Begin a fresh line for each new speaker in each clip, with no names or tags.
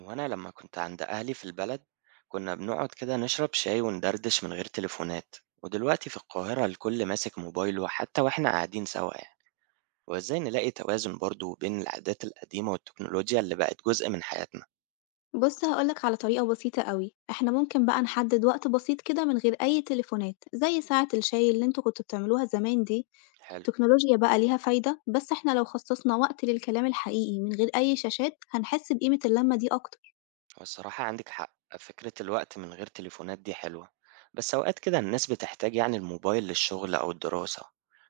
هو أنا لمّا كنت عند أهلي في البلد، كنا بنقعد كده نشرب شاي وندردش من غير تليفونات، ودلوقتي في القاهرة الكل ماسك موبايله حتى وإحنا قاعدين سوا يعني، وإزاي نلاقي توازن برضه بين العادات القديمة والتكنولوجيا اللي بقت جزء من حياتنا؟
بص هقولك على طريقة بسيطة قوي، احنا ممكن بقى نحدد وقت بسيط كده من غير أي تليفونات زي ساعة الشاي اللي انتوا كنتوا بتعملوها زمان دي.
حلو،
التكنولوجيا بقى ليها فايدة، بس احنا لو خصصنا وقت للكلام الحقيقي من غير أي شاشات هنحس بقيمة اللمة دي أكتر.
هو الصراحة عندك حق، فكرة الوقت من غير تليفونات دي حلوة، بس أوقات كده الناس بتحتاج يعني الموبايل للشغل أو الدراسة،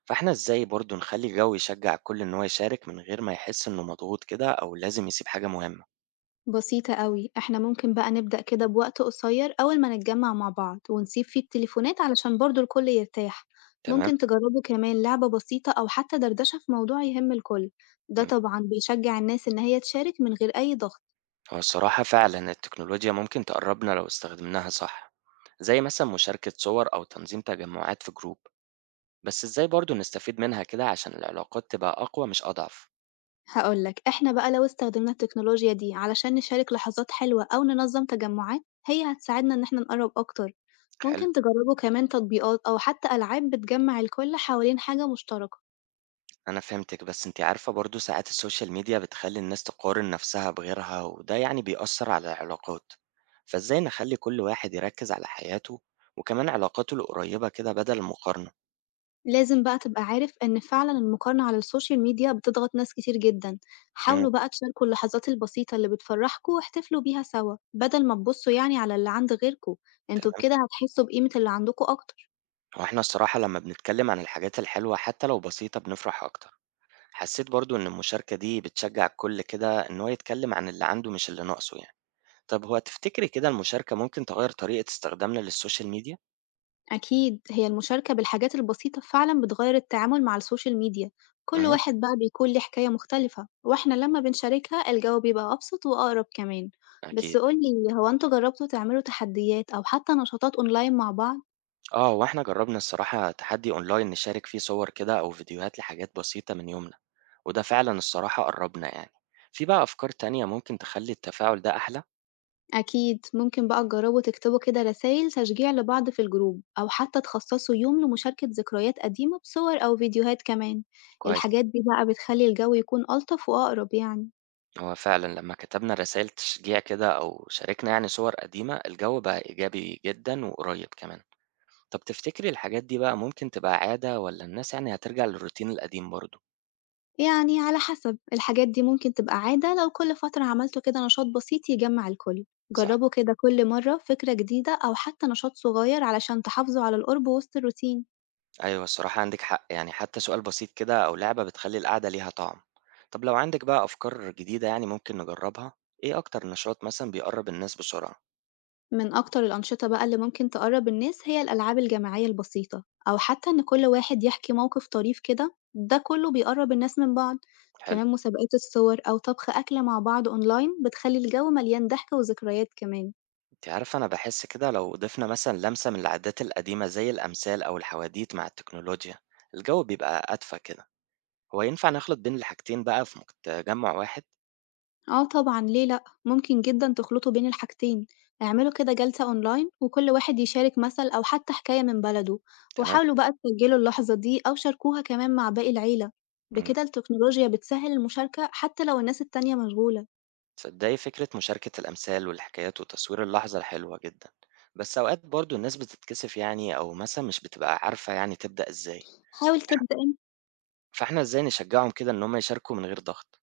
فإحنا إزاي برضه نخلي الجو يشجع الكل إن هو يشارك من غير ما يحس إنه مضغوط كده أو لازم يسيب حاجة مهمة؟
بسيطة قوي، احنا ممكن بقى نبدأ كده بوقت قصير أول ما نتجمع مع بعض ونسيب فيه التليفونات علشان برضه الكل يرتاح.
تمام؟
ممكن تجربوا كمان لعبة بسيطة أو حتى دردشة في موضوع يهم الكل. ده طبعا بيشجع الناس إن هي تشارك من غير أي ضغط.
هو الصراحة فعلا التكنولوجيا ممكن تقربنا لو استخدمناها صح، زي مثلا مشاركة صور أو تنظيم تجمعات في جروب. بس ازاي برضو نستفيد منها كده عشان العلاقات تبقى أقوى مش أضعف؟
هاقول لك، إحنا بقى لو استخدمنا التكنولوجيا دي علشان نشارك لحظات حلوة أو ننظم تجمعات، هي هتساعدنا إن إحنا نقرب أكتر.
حلو.
ممكن تجربوا كمان تطبيقات أو حتى ألعاب بتجمع الكل حوالين حاجة مشتركة.
أنا فهمتك، بس انتي عارفة برضو ساعات السوشيال ميديا بتخلي الناس تقارن نفسها بغيرها، وده يعني بيأثر على العلاقات. فازاي نخلي كل واحد يركز على حياته وكمان علاقاته القريبة كده بدل المقارنة؟
لازم بقى تبقى عارف إن فعلًا المقارنة على السوشيال ميديا بتضغط ناس كتير جدًا.
امم
حاولوا بقى تشاركوا اللحظات البسيطة اللي بتفرحكوا واحتفلوا بيها سوا، بدل ما تبصوا يعني على اللي عند غيركوا، أنتوا
تمام.
بكده هتحسوا بقيمة اللي عندكوا أكتر.
واحنا الصراحة لما بنتكلم عن الحاجات الحلوة حتى لو بسيطة بنفرح أكتر. حسيت برضو إن المشاركة دي بتشجع الكل كده إن هو يتكلم عن اللي عنده مش اللي ناقصه يعني. طب هو تفتكري كده المشاركة ممكن تغير طريقة استخدامنا للسوشيال ميديا؟
أكيد هي المشاركة بالحاجات البسيطة فعلا بتغير التعامل مع السوشيال ميديا. كل
اها،
واحد بقى بيكون ليه حكاية مختلفة، واحنا لما بنشاركها الجو بيبقى أبسط وأقرب كمان.
أكيد.
بس قولي، هو انتوا جربتوا تعملوا تحديات أو حتى نشاطات أونلاين مع بعض؟
آه وإحنا جربنا الصراحة تحدي أونلاين نشارك فيه صور كده أو فيديوهات لحاجات بسيطة من يومنا، وده فعلا الصراحة قربنا يعني. في بقى أفكار تانية ممكن تخلي التفاعل ده أحلى؟
أكيد ممكن بقى تجربوا تكتبوا كده رسايل تشجيع لبعض في الجروب، أو حتى تخصصوا يوم لمشاركة ذكريات قديمة بصور أو فيديوهات كمان.
كويس.
الحاجات دي بقى بتخلي الجو يكون ألطف وأقرب يعني.
هو فعلا لما كتبنا رسائل تشجيع كده أو شاركنا يعني صور قديمة الجو بقى إيجابي جدا وقريب كمان. طب تفتكري الحاجات دي بقى ممكن تبقى عادة والّا الناس يعني هترجع للروتين القديم برضه؟
يعني على حسب، الحاجات دي ممكن تبقى عادة لو كل فترة عملتوا كده نشاط بسيط يجمع الكل.
صح،
جربوا كده كل مرة فكرة جديدة أو حتى نشاط صغير علشان تحافظوا على القرب وسط الروتين.
أيوه الصراحة عندِك حق، يعني حتى سؤال بسيط كده أو لعبة بتخلّي القعدة ليها طعم. طب لو عندِك بقى أفكار جديدة يعني ممكن نجربها، إيه أكتر نشاط مثلًا بيقرّب الناس بسرعة؟
من أكتر الأنشطة بقى اللي ممكن تقرب الناس هي الألعاب الجماعية البسيطة، أو حتى إن كل واحد يحكي موقف طريف كده، ده كله بيقرب الناس من بعض.
حلو.
كمان مسابقات الصور أو طبخ أكلة مع بعض أونلاين بتخلي الجو مليان ضحك وذكريات كمان.
أنتِ عارفة أنا باحس كده لو ضِفنا مثلًا لمسة من العادات القديمة زي الأمثال أو الحواديت مع التكنولوجيا، الجو بيبقى أدفى كده. هو ينفع نخلط بين الحاجتين بقى في مج تجمُّع واحد؟
آه طبعًا، ليه لأ؟ ممكن جدًا تخلطوا بين الحاجتين، اعملوا كده جلسة أونلاين وكل واحد يشارك مثل أو حتى حكاية من بلده،
تمام،
وحاولوا بقى تسجلوا اللحظة دي أو شاركوها كمان مع باقي العيلة.
إمم.
بكده التكنولوجيا بتسهل المشاركة حتى لو الناس التانية مشغولة.
تصدقي فكرة مشاركة الأمثال والحكايات وتصوير اللحظة حلوة جدا. بس أوقات برضو الناس بتتكسف يعني أو مثلا مش بتبقى عارفة يعني تبدأ إزاي.
حاول تبدأ أنت.
فإحنا إزاي نشجعهم كده إن هم يشاركوا من غير ضغط؟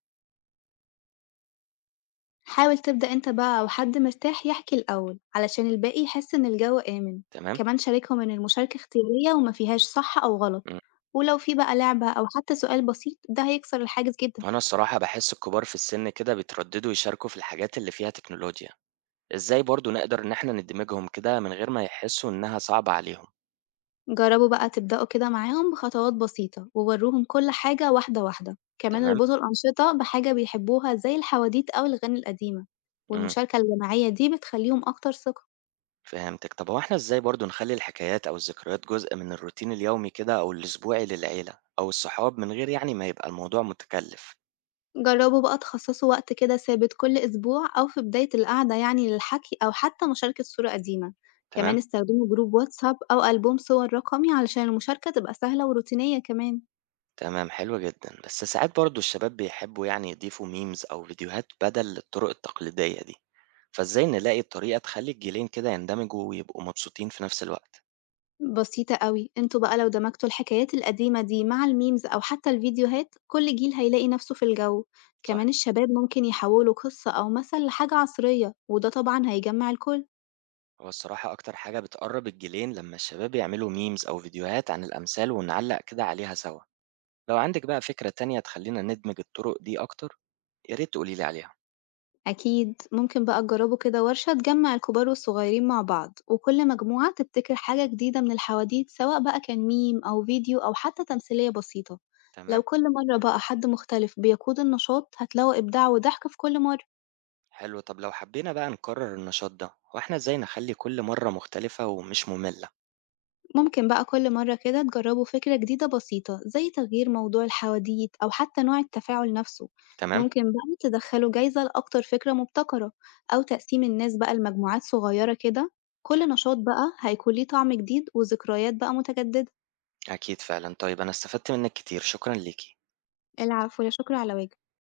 حاول تبدأ أنت بقى، أو حد مرتاح يحكي الأول علشان الباقي يحس إن الجو آمن.
تمام.
كمان شاركهم إن المشاركة اختيارية وما فيهاش صح أو غلط،
مم.
ولو في بقى لعبة أو حتى سؤال بسيط ده هيكسر الحاجز جدًا.
وأنا الصراحة بحس الكبار في السن كده بيترددوا يشاركوا في الحاجات اللي فيها تكنولوجيا. إزاي برضو نقدر إن إحنا ندمجهم كده من غير ما يحسوا إنها صعبة عليهم؟
جرّبوا بقى تبدأوا كده معاهم بخطوات بسيطة، ووروهم كل حاجة واحدة واحدة، كمان
تمام.
اربطوا الأنشطة بحاجة بيحبوها زي الحواديت أو الأغاني القديمة.
مم.
والمشاركة الجماعية دي بتخليهم أكتر ثقة.
فهمتِك. طب هو إحنا إزاي برضه نخلّي الحكايات أو الذكريات جزء من الروتين اليومي كده أو الأسبوعي للعيلة أو الصحاب من غير يعني ما يبقى الموضوع متكلِّف؟
جرّبوا بقى تخصصوا وقت كده ثابت كل أسبوع أو في بداية القعدة يعني للحكي، أو حتى مشاركة صورة قديمة.
تمام؟
كمان استخدموا جروب واتساب أو ألبوم صور رقمي علشان المشاركة تبقى سهلة وروتينية كمان.
تمام، حلو جدًا. بس ساعات برضه الشباب بيحبّوا يعني يضيفوا memes أو فيديوهات بدل الطرق التقليدية دي، فإزاي نلاقي طريقة تخلّي الجيلين كده يندمجوا ويبقوا مبسوطين في نفس الوقت؟
بسيطة أوي، انتوا بقى لو دمجتوا الحكايات القديمة دي مع الميمز أو حتى الفيديوهات كل جيل هيلاقي نفسه في الجو.
صح.
كمان الشباب ممكن يحولوا قصة أو مثل لحاجة عصرية، وده طبعا هيجمع الكل.
هو الصراحة أكتر حاجة بتقرّب الجيلين لمّا الشباب يعملوا memes أو فيديوهات عن الأمثال ونعلّق كده عليها سوا. لو عندِك بقى فكرة تانية تخلّينا ندمج الطُرُق دي أكتر، يا ريت تقولي لي عليها.
أكيد ممكن بقى تجربوا كده ورشة تجمع الكبار والصغيرين مع بعض، وكل مجموعة تبتكر حاجة جديدة من الحواديت سواء بقى كان ميم أو فيديو أو حتى تمثيلية بسيطة. لو
تمام.
كل مرة بقى حد مختلف بيقود النشاط هتلاقوا إبداع وضحك في كل مرة.
حلو، طَب لو حبّينا بقى نكرّر النشاط ده، هو إحنا إزاي نخلّي كل مرّة مختلفة ومش مُمِلّة؟
ممكن بقى كل مرة كده تجربوا فكرة جديدة بسيطة زي تغيير موضوع الحواديت أو حتى نوع التفاعل نفسه.
تمام؟
ممكن بقى تدخلوا جايزة لأكتر فكرة مبتكرة، أو تقسيم الناس بقى لمجموعات صغيرة كده. كل نشاط بقى هيكون ليه طعم جديد وذكريات بقى متجددة.
أكيد فعلًا. طيب أنا استفدت منّك كتير، شكرًا ليكِ.
العفو، لا شكر على واجب.